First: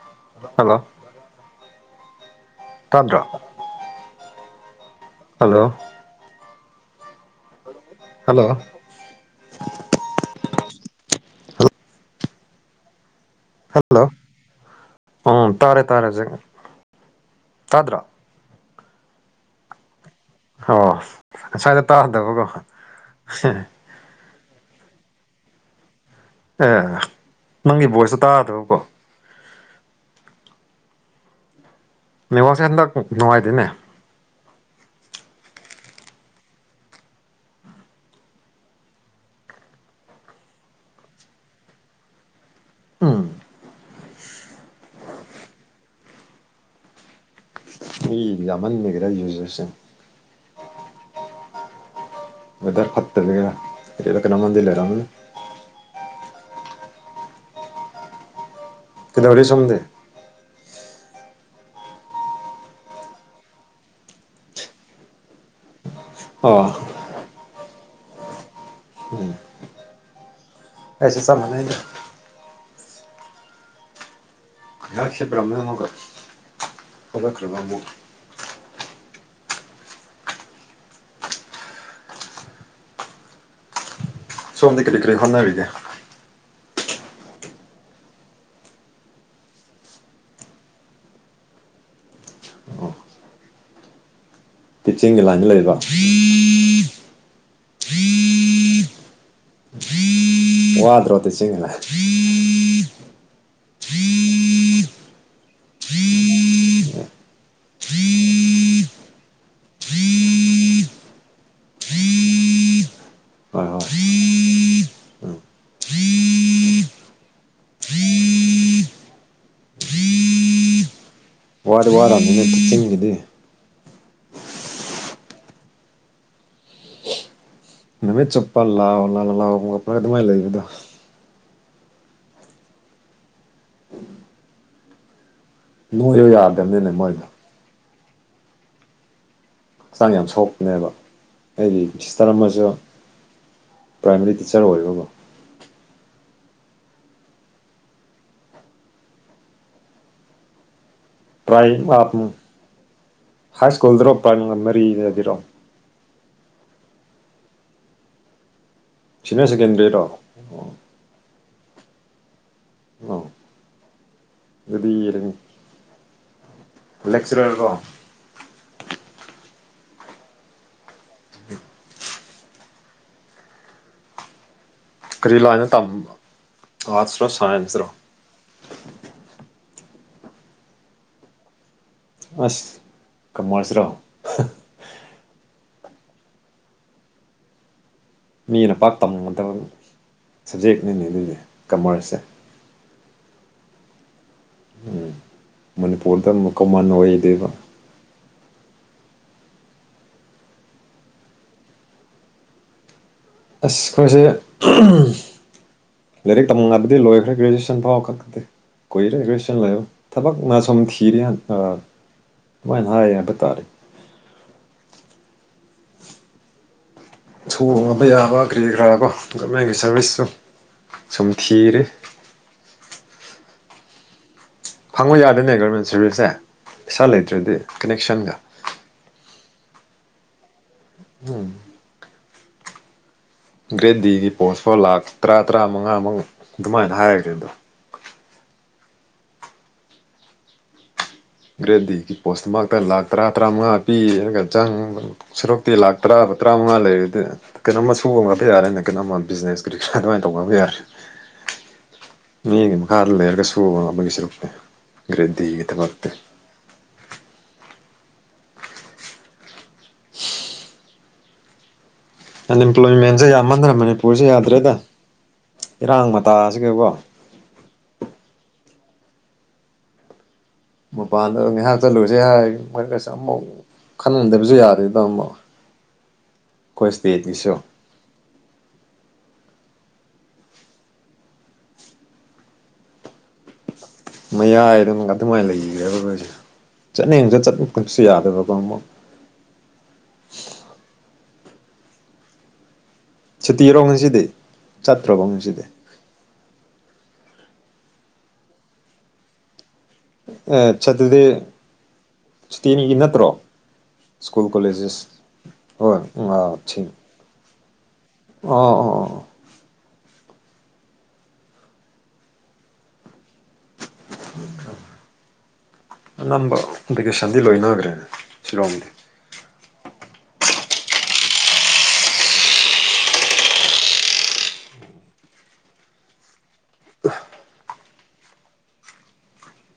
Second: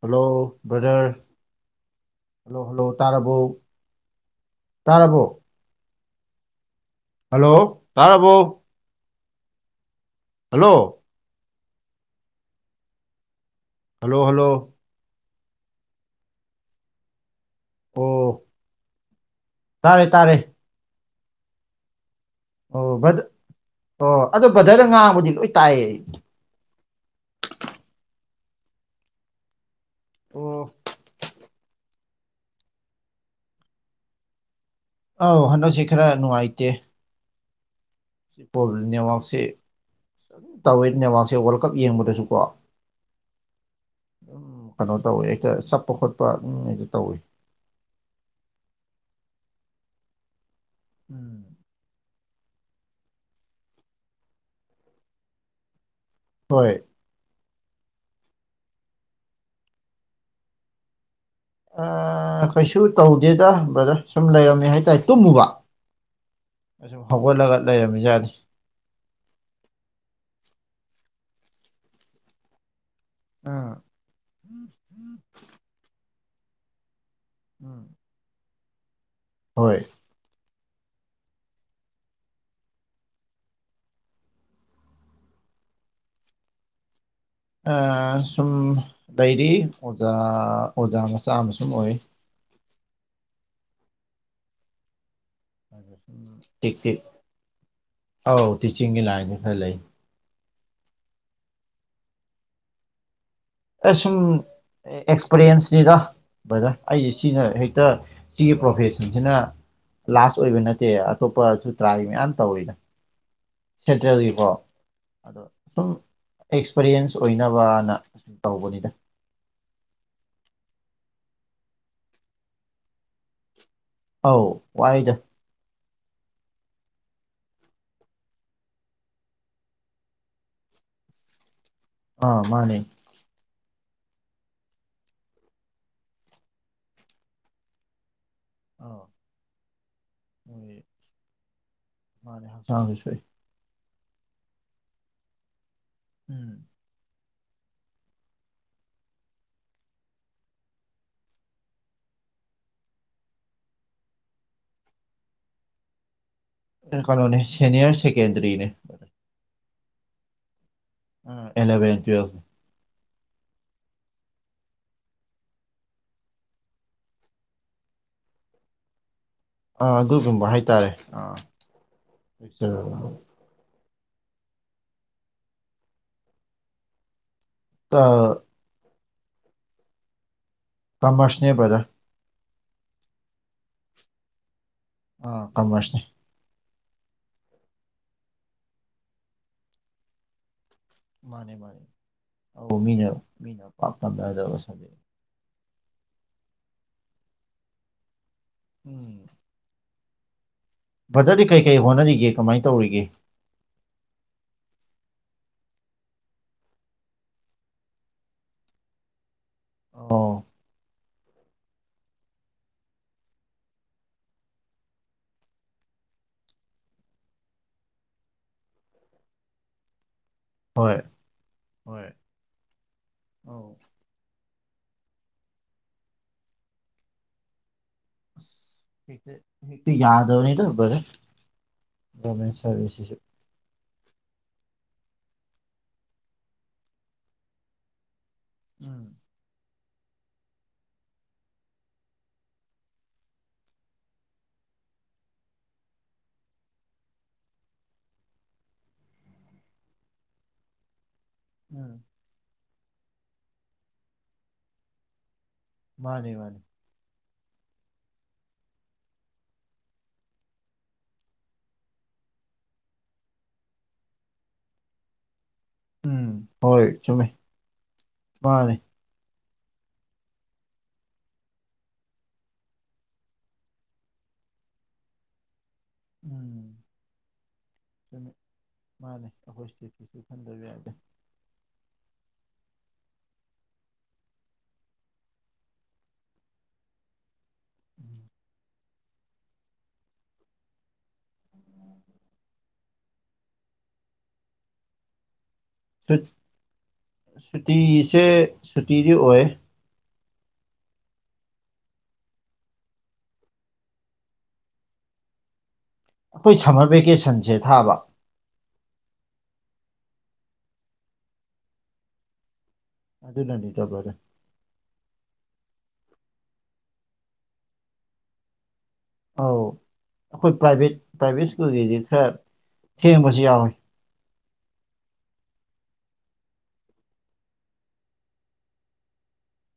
Hello hello brother hello hello ꯇꯥꯗ꯭ꯔꯣ ꯇꯥꯔꯕꯣ ꯇꯥꯔꯕꯣ ꯍꯜꯂꯣ ꯍꯜꯂꯣ ꯍꯜꯂꯣ ꯇꯥꯔꯥꯕꯣ ꯍꯜꯂꯣ ꯍꯜꯂꯣ ꯍꯜꯂꯣ ꯎꯝ ꯇꯥꯔꯦ ꯇꯥꯔꯦ ꯍꯧꯖꯤꯛ ꯇꯥꯗ꯭ꯔꯥ ꯑꯣ ꯇꯥꯔꯦ ꯇꯥꯔꯦ ꯍꯣ ꯉꯥꯁꯥꯏꯗꯣ ꯇꯥꯗꯕꯀꯣ ꯑꯣ ꯑꯣ ꯑꯗꯣ ꯕꯗꯔꯗ ꯉꯥꯡꯕꯗꯤ ꯂꯣꯏ ꯇꯥꯏꯌꯦ ꯑꯦ ꯅꯪꯒꯤ ꯚꯣꯏꯁꯇꯣ ꯇꯥꯗꯕꯀꯣ ꯑꯣ ꯅ ꯋꯥꯁꯦ ꯍꯟꯗꯛ ꯅꯨꯡꯉꯥꯏꯗꯦꯅꯦ ꯑꯧ ꯍꯟꯗꯛꯁꯤ ꯈꯔ ꯅꯨꯡꯉꯥꯏꯇꯦ ꯄꯣꯕ ꯅꯦꯠꯋꯥꯛꯁꯦꯝ ꯇꯧꯋꯦ ꯅꯦꯠꯋꯥꯛꯁꯦ ꯋꯥꯔꯜ ꯀꯞ ꯌꯦꯡꯕꯗꯁꯨꯀꯣ ꯎꯝ ꯝ ꯀꯩꯅꯣ ꯇꯧꯋꯤ ꯍꯦꯛꯇ ꯆꯠꯄ ꯈꯣꯠꯄ ꯑꯗꯨꯝ ꯑꯩꯗꯤ ꯇꯧꯏꯤ ꯕꯤ ꯌꯥꯝꯃꯟ ꯃꯒꯦꯔꯥ ꯌꯨꯖꯔꯁꯦ ꯎꯝ ꯋꯦꯗꯔ ꯐꯠꯇꯕ ꯀ ꯀꯅꯥ ꯃꯟꯗꯤ ꯂꯩꯔ ꯑꯃꯅꯤꯅꯤ ꯍꯣꯏ ꯀꯩꯗꯧꯔꯤ ꯁꯣꯝꯗꯦ ꯀꯩꯁꯨ ꯇꯧꯗꯦꯗ ꯕꯗ ꯁꯨꯝ ꯂꯩꯔꯝꯃꯦ ꯍꯥꯏꯇꯥꯔꯦ ꯇꯨꯝꯃꯨꯕ ꯑꯣ ꯑꯁꯨꯝ ꯍꯧꯒꯠꯂꯒ ꯂꯩꯔꯔꯕꯃꯤ ꯌꯥꯗꯦ ꯎꯝ ꯑꯩꯩꯁ ꯆ ꯃꯅꯦ ꯑꯥ ꯉ ꯁꯤꯕ꯭ꯔꯝꯃꯦ ꯑꯃꯒ ꯍꯕ ꯈ꯭ꯔꯕ ꯑꯃ ꯎꯝ ꯍꯣꯏ ꯁꯣꯝꯗꯤ ꯀꯔꯤ ꯀꯔꯤ ꯍꯣꯠꯅꯔꯤꯒꯦ ꯁꯨꯝ ꯗꯥꯏꯔꯤ ꯑꯣꯖꯥ ꯑꯣꯖꯥ ꯃꯆꯥ ꯑꯃ ꯁꯨꯝ ꯑꯣꯏ ꯄꯤꯆꯤꯡꯒ ꯂꯥꯟ ꯂꯩꯦ ꯇꯤ ꯇꯤꯛ ꯑꯧ ꯇꯤꯆꯤꯡꯒꯤ ꯂꯥꯏꯟꯗꯤ ꯈꯔ ꯂꯩ ꯋꯥꯗ꯭ꯔꯣ ꯇ ꯆ ꯁꯨꯝ ꯑꯦꯛꯁꯄꯔꯤꯌꯦꯟꯁꯅꯤꯗ ꯕꯗ ꯑꯩꯁꯦ ꯁꯤꯅ ꯍꯦꯛꯇ ꯁꯤꯒꯤ ꯄ꯭ꯔꯣꯐꯦꯁꯟꯁꯤꯅ ꯂꯥꯁ ꯑꯣꯏꯕ ꯅꯠꯇꯦ ꯑꯇꯣꯞꯄ ꯁꯨꯇ꯭ꯔꯥꯒꯤ ꯃꯌꯥꯝ ꯇꯧꯋꯤꯅ ꯍ ꯑꯗꯣ ꯁꯨꯝ ꯑꯦꯛꯁꯄꯔꯤꯌꯦꯟꯁ ꯑꯣꯏꯅꯕꯅꯨꯝ ꯇꯧꯕꯅꯤꯗ ꯔ ꯔ ꯑꯅꯦ ꯇꯤꯆꯤꯡꯒꯤꯗꯤ ꯑꯧ ꯋꯥꯏꯗ ꯅꯨꯃꯤꯠ ꯆꯨꯞꯄ ꯂꯥꯛꯑꯣ ꯂꯥꯑꯣ ꯂꯥꯛꯑꯣ ꯀꯞꯄꯂꯒ ꯑꯗꯨꯃꯥꯏ ꯂꯩꯕꯗꯣ ꯑ ꯃꯥꯅꯦ ꯅꯣꯏꯁꯨꯣ ꯌꯥꯗꯕꯅꯤꯅꯦ ꯃꯣꯏꯗ ꯑꯣ ꯍꯛꯆꯥꯡ ꯌꯥꯝ ꯁꯣꯛꯄꯅꯦꯕ ꯑꯩꯒꯤ ꯁꯤꯁꯇꯔ ꯃꯥꯅꯦ ꯑꯃꯁꯨ ꯍꯛꯆꯥꯡꯁꯨ ꯁꯣꯛꯏ ꯄ꯭ꯔꯥꯏꯃꯔꯤ ꯇꯤꯆꯔ ꯑꯣꯏꯔꯕꯣ ꯎꯝ ꯄ꯭ꯔꯥꯏ ꯍꯥꯏ ꯁ꯭ꯀꯨꯜꯗꯔꯣ ꯄ꯭ꯔꯥꯏ ꯃꯔꯤꯗꯗꯤꯔꯣ ꯀꯂꯣꯅꯦ ꯁꯦꯅꯤꯌꯔ ꯁꯦꯀꯦꯟꯗꯔꯤꯅꯦ ꯁꯤꯅꯤꯌꯔ ꯁꯦꯀꯦꯟꯗꯔꯤꯗꯣ ꯂꯕꯦꯟꯋꯁ ꯑ ꯑꯗꯨꯔ ꯂꯦꯛꯆꯔꯔ ꯀꯣ ꯑꯥ ꯑꯗꯨꯒꯨꯝꯕ ꯍꯥꯏꯇꯥꯔꯦ ꯑꯥꯆ ꯀꯔꯤꯂꯥꯅ ꯇ ꯑꯔꯠꯁ ꯔꯣ ꯁꯥꯏꯟꯁ ꯔ ꯑꯥ ꯀꯃꯔꯁꯅꯦ ꯄꯕꯖꯥ ꯑꯁ ꯀꯃꯔꯁ ꯔꯣ ꯑ ꯀꯃꯁꯅꯦ ꯃꯤꯅ ꯄꯥꯛ ꯇꯝꯒꯗꯕ ꯁꯕꯖꯦꯛꯅꯤꯅꯦ ꯑꯗꯨꯏꯗꯤ ꯀꯃꯔꯁꯁꯦ ꯑ ꯃꯤꯅ ꯃꯤꯅ ꯄꯥꯛ ꯇꯝꯅꯗꯧ ꯎꯝ ꯃꯅꯤꯄꯨꯔꯗ ꯑꯃꯨꯛ ꯀꯃꯟ ꯑꯣꯏꯗꯣꯏꯕ ꯎꯝ ꯕꯔꯗꯔꯗꯤ ꯀꯩ ꯀꯩ ꯍꯣꯠꯅꯔꯤꯒꯦ ꯀꯃꯥꯏꯅ ꯇꯧꯔꯤꯒꯦ ꯑ ꯈꯣꯡꯁꯦ ꯂꯥꯏꯔꯤꯛ ꯇꯝ ꯍꯥꯏꯕꯗꯤ ꯂꯣꯏꯈ꯭ꯔꯦꯒꯦꯖꯨꯌꯦꯁꯟ ꯐꯥꯎꯕ ꯀꯛꯇꯦ ꯀꯨꯏꯔꯦ ꯒꯣꯏꯁꯟ ꯂꯩꯔꯣ ꯑꯣ ꯊꯕꯛꯅ ꯁꯨꯝ ꯊꯤꯔ ꯑꯗꯨꯃꯥꯏꯅ ꯍꯥꯏ ꯍꯥꯏꯕ ꯇꯥꯔꯦ ꯁꯣꯡꯉꯕ ꯌꯥꯕ ꯀ꯭ꯔꯤ ꯈꯔꯥꯕꯣ ꯒꯃꯦꯟꯒꯤ ꯁꯥꯔꯚꯤꯁꯁꯨ ꯍꯣꯏ ꯁꯨꯝꯊꯤꯔ ꯍꯣꯏ ꯑꯧ ꯐꯪꯕ ꯌꯥꯗꯅꯦ ꯒꯣꯔꯃꯦꯟ ꯁꯔꯚꯤꯁꯁꯁꯦ ꯄꯩꯁꯥ ꯂꯩꯇ꯭ꯔꯗꯤ ꯀꯅꯦꯛꯁꯟꯒ ꯌꯥꯗꯧꯅꯤ ꯇꯔꯦ ꯁꯔꯁ ꯒ꯭ꯔꯦꯠ ꯗꯤꯒꯤ ꯄꯣꯁ ꯐꯥꯎ ꯂꯥꯛ ꯇꯔꯥ ꯇꯔꯥ ꯃꯉꯥꯃꯨꯛ ꯑꯗꯨꯃꯥꯏꯅ ꯍꯥꯏꯔꯒꯦ ꯑꯗꯣ ꯎꯝ ꯒ꯭ꯔꯦꯠ ꯗꯤꯒꯤ ꯄꯣꯁꯇꯨ ꯃꯛꯇ ꯂꯥꯛ ꯇꯔꯥ ꯇꯔꯥꯃꯉꯥ ꯄꯤ ꯑꯗꯨꯒꯒ ꯆꯥꯡ ꯁꯨꯔꯨꯛꯇꯤ ꯂꯥꯛ ꯇꯔꯥꯕ ꯇꯔꯥꯃꯉꯥ ꯂꯩꯔ ꯑꯗꯨ ꯀꯩꯅꯣꯝꯃ ꯁꯨꯕ ꯉꯕ ꯌꯥꯔꯦꯅ ꯀꯩꯅꯣꯝꯃ ꯕꯤꯖꯤꯅꯦꯁ ꯀ ꯀ ꯑꯗꯨꯃꯥꯏꯅ ꯇꯧꯕ ꯉꯕ ꯌꯥꯔꯦ ꯎꯝ ꯃꯤꯒꯤ ꯃꯈꯥꯗ ꯂꯩꯔꯒ ꯁꯨꯕꯅꯕꯒꯤ ꯁꯔꯨꯛꯇꯤ ꯒ꯭ꯔꯔꯤꯦꯟ ꯇꯤꯒꯤ ꯊꯕꯛꯇꯤ ꯃꯥꯅꯤ ꯃꯥꯅꯤ ꯑꯟꯑꯦꯝꯄ꯭ꯂꯣꯏꯃꯦꯟꯁꯦ ꯌꯥꯝꯃꯟꯗ꯭ꯔꯥ ꯃꯅꯤꯄꯨꯔꯁꯦ ꯌꯥꯗ꯭ꯔꯦꯗ ꯏꯔꯥꯡ ꯎꯝ ꯃꯇꯥꯁꯤꯒꯀꯣ ꯍꯣꯏ ꯆꯨꯝꯃꯦ ꯃꯥꯅꯤ꯫ ꯃꯄꯥꯟꯗ ꯉꯥꯏꯍꯥꯛꯇ ꯂꯨꯁꯦ ꯍꯥꯏ ꯃꯔꯒꯁ ꯑꯃꯧ ꯈꯟꯍꯟꯗꯕꯁꯨ ꯌꯥꯔꯦꯗꯥ ꯑꯃꯣ ꯑꯩꯈꯣꯏ ꯏꯁꯇꯦꯠꯀꯤꯁꯨ ꯨꯝꯃꯤ ꯃꯥꯜꯂꯤ ꯑꯩꯈꯣꯏ ꯁꯇꯤꯠꯇꯤꯁꯨ ꯈꯟꯗꯕ ꯌꯥꯗꯦ꯫ ꯃꯌꯥꯏ ꯑꯗꯨꯝ ꯑꯗꯨꯃꯥꯏꯅ ꯂꯩꯈ꯭ꯔꯦꯕꯈꯣ ꯑꯩꯁꯦ ꯆꯠꯅꯤꯡꯁꯨ ꯆꯠꯂ ꯈꯠꯁꯨ ꯌꯥꯗꯕꯀꯣ ꯑꯃꯨꯛ [inaudible] ꯁꯨꯇꯤꯔꯣ ꯉꯁꯤꯗꯤ ꯆꯠꯇ꯭ꯔꯕꯣ ꯉꯁꯤꯗꯤ꯫ ꯁꯨꯇꯤꯁꯦ ꯁꯨꯇꯤꯗꯤ ꯑꯣꯏ ꯑ ꯆꯠꯇꯗꯤ꯫ ꯁꯇꯦꯅꯤꯒꯤ ꯅꯠꯇ꯭ꯔꯣ ꯁ꯭ꯀꯨꯜ ꯀꯣꯂꯦꯖꯦꯁ ꯍꯣꯏ ꯑꯥ ꯑꯩꯈꯣꯏ ꯊꯤꯡ ꯁꯝꯃꯔ ꯚꯦꯀꯦꯁꯟꯁꯦ ꯊꯥꯕ ꯑꯣ ꯑꯣ ꯑꯗꯨꯅꯅꯤ ꯇꯕꯔꯦ ꯑꯅꯝꯕ ꯚꯦꯀꯦꯁꯟꯗꯤ ꯂꯣꯏꯅꯈ꯭ꯔꯦ ꯁꯤꯂꯣꯡꯗꯤ꯫ ꯑꯧ ꯑꯩꯈꯣꯏ ꯄ꯭ꯔꯥꯏꯚꯦꯠ ꯄ꯭ꯔꯥꯏꯚꯦꯠ ꯁ꯭ꯀꯨꯜꯒꯤꯗꯤ ꯈꯔ ꯊꯦꯡꯕꯁꯨ ꯌꯥꯎꯋꯤ꯫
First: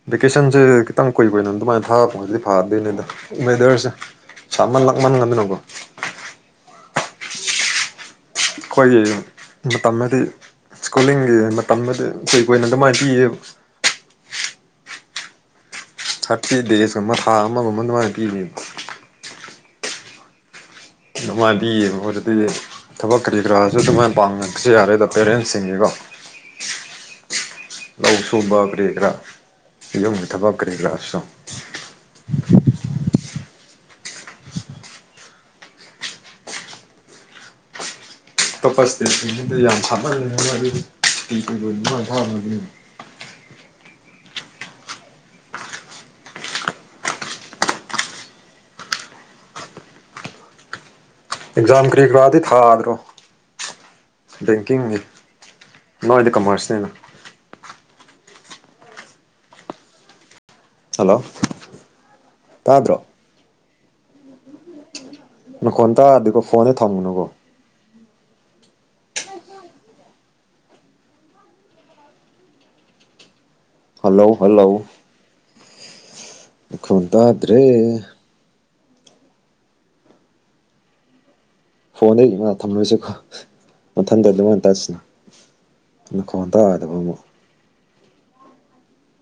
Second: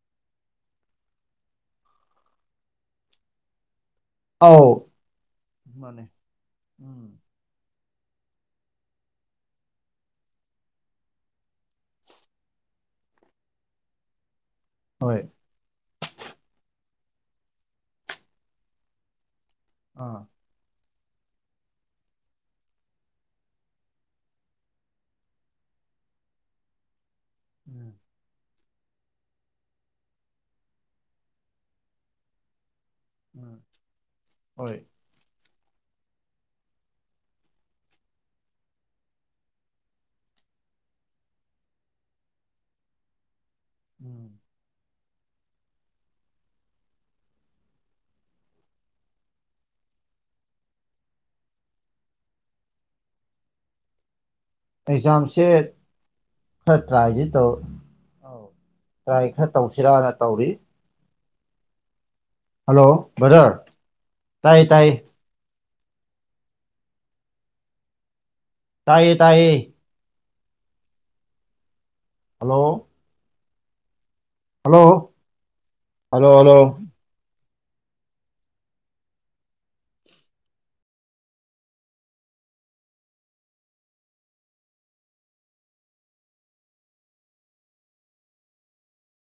ꯚꯦꯀꯦꯁꯟꯁꯦ ꯈꯤꯇꯪ ꯀꯨꯏꯕꯣꯏ ꯅ ꯑꯗꯨꯃꯥꯏꯅ ꯊꯥꯔꯛꯄꯗꯤ ꯐꯥꯗꯣꯏꯅꯦꯗ ꯋꯦꯗꯔꯁꯦ꯫ ꯑꯥꯎ ꯁꯥꯃꯟ ꯂꯥꯛꯃꯟꯒꯗꯅꯀꯣ ꯃꯥꯅꯦ ꯎꯝ ꯑꯩꯈꯣꯏꯒꯤ ꯃꯇꯝ ꯑꯗꯨꯗꯤ ꯁ꯭ꯀꯨꯜꯂꯤꯡꯒꯤ ꯃꯇꯝꯗꯨꯗꯤ ꯑꯩꯣꯏ ꯀꯣꯏꯅ ꯑꯗꯨꯃꯥꯏꯅ ꯄꯤꯌꯦꯕ꯫ ꯍꯣꯏ ꯊꯥꯔꯇꯤ ꯗꯦꯖꯀ ꯃꯈꯥ ꯑꯃꯒꯨꯝꯕ ꯑꯗꯨꯃꯥꯏꯅ ꯄꯤꯔꯤꯕ ꯑꯥ ꯃꯥꯏꯗꯤ ꯑꯣꯏ ꯑꯗꯨ ꯑꯗꯨꯗꯤ ꯊꯕꯛ ꯀꯔꯤ ꯀꯔꯥꯁꯨ ꯑꯗꯨꯃꯥꯏꯅ ꯄꯥꯝꯕꯁꯨ ꯌꯥꯔꯦꯗ ꯄꯦꯔꯦꯟꯁꯁꯤꯡꯒꯤꯀꯣ ꯎꯝ ꯂꯧ ꯁꯨꯕ ꯀꯔꯤꯦ ꯈꯔꯥ ꯌꯣ ꯊꯕꯛ ꯀꯔꯤꯒ꯭ꯔꯁꯨꯣ ꯎꯝ ꯍꯣꯏ ꯑꯇꯣꯞꯄ ꯏꯁꯇꯦꯠꯁꯤꯡꯗꯨꯗ ꯌꯥꯝ ꯁꯥꯠꯍꯟꯅꯤꯡꯅ ꯑꯗꯨꯇꯤꯥꯡ ꯐꯕꯅꯤ꯫ [inaudible] ꯑꯦꯛꯖꯥ ꯀ꯭ꯔꯤꯛ ꯋꯥꯥꯗꯩ ꯊꯥꯗꯔꯣ ꯕꯦꯡꯀꯤꯡꯅꯤ ꯅꯣꯏꯗꯤ ꯀꯃꯔꯁꯅꯦꯅ ꯍꯥꯏ ꯇꯣ ꯑꯧ ꯇ꯭ꯔꯥꯏ ꯈꯔ ꯇꯧꯁꯤꯔꯥꯅ ꯇꯧꯔꯤ꯫ ꯍꯜꯂꯣ ꯍꯜꯂꯣ ꯇꯥꯗ꯭ꯔꯣ ꯭ꯔꯗꯔ ꯇꯥꯏ ꯇꯥꯏ ꯅꯈꯣꯟ ꯇꯥꯗꯤꯒꯣ ꯐꯣꯟꯗꯩ ꯊꯝꯃꯅꯨꯀꯣ ꯇꯥꯏꯌꯦ ꯇꯥꯏꯌꯦ꯫ Hello hello hello hello hello ꯈꯨꯟꯗꯗ꯭ꯔꯦ꯫ ꯐꯣꯟꯗꯒꯤ ꯏꯃꯥ ꯊꯝꯂꯣꯏꯁꯤꯀꯣ ꯃꯊꯟꯇ ꯑꯗꯨꯃꯥꯏꯅ ꯇꯁꯤꯅ ꯈꯣꯟꯗꯥꯥꯗꯕ ꯑꯃꯨꯛ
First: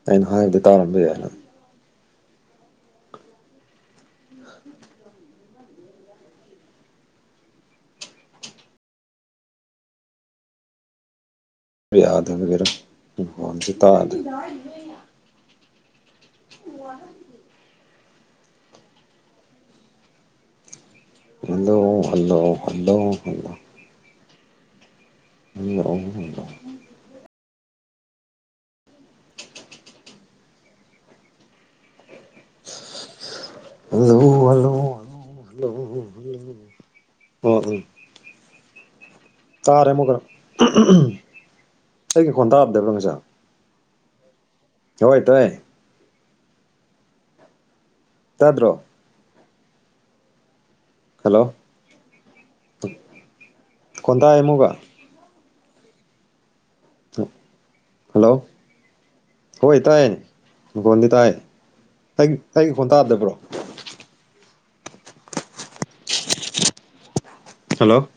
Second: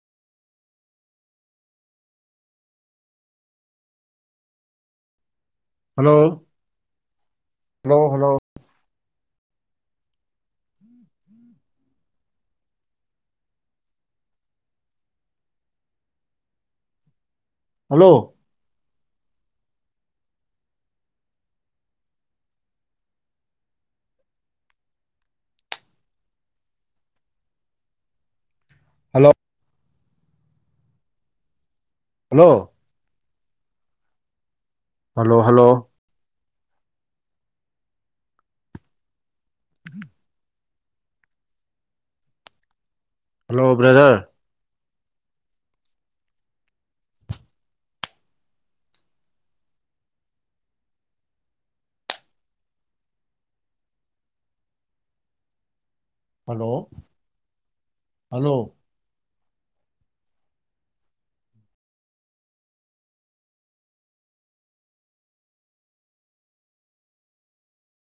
ꯑꯩꯅ ꯍꯥꯏꯕꯗꯤ ꯇꯥꯔꯝꯕ ꯌꯥꯏ ꯍꯜꯂꯣ ꯍꯜꯂꯣ ꯍꯜꯂꯣ [inaudible] ꯔ ꯌꯥꯗꯪꯒꯔꯣꯟꯁꯤ ꯇꯥꯗ hello hello hello hello [unintelligible] hello hello hello hello hello hello [unintelligible] ꯑꯣ ꯎꯝ ꯇꯥꯔꯦ ꯑꯃꯨꯛꯀ ꯑꯩꯒꯤ ꯈꯣꯟ ꯇꯥꯗꯕ꯭ꯔ ꯉꯁꯥ ꯍꯜꯂꯣ ꯕ꯭ꯔꯗꯔ ꯍꯣꯏ ꯇꯥꯏ ꯇꯥꯗ꯭ꯔꯣ ꯍꯜꯂꯣ ꯈꯣꯟ ꯇꯥꯏ ꯑꯃꯨꯛꯀ ꯍꯂꯣ ꯍꯜꯂꯣ ꯍꯣꯏ ꯇꯥꯏ ꯕꯣꯟꯗꯤ ꯇꯥꯏ ꯑꯩ ꯑꯩ ꯈꯣꯟ ꯇꯥꯗꯕ꯭ꯔꯣ ꯍꯜꯂꯣ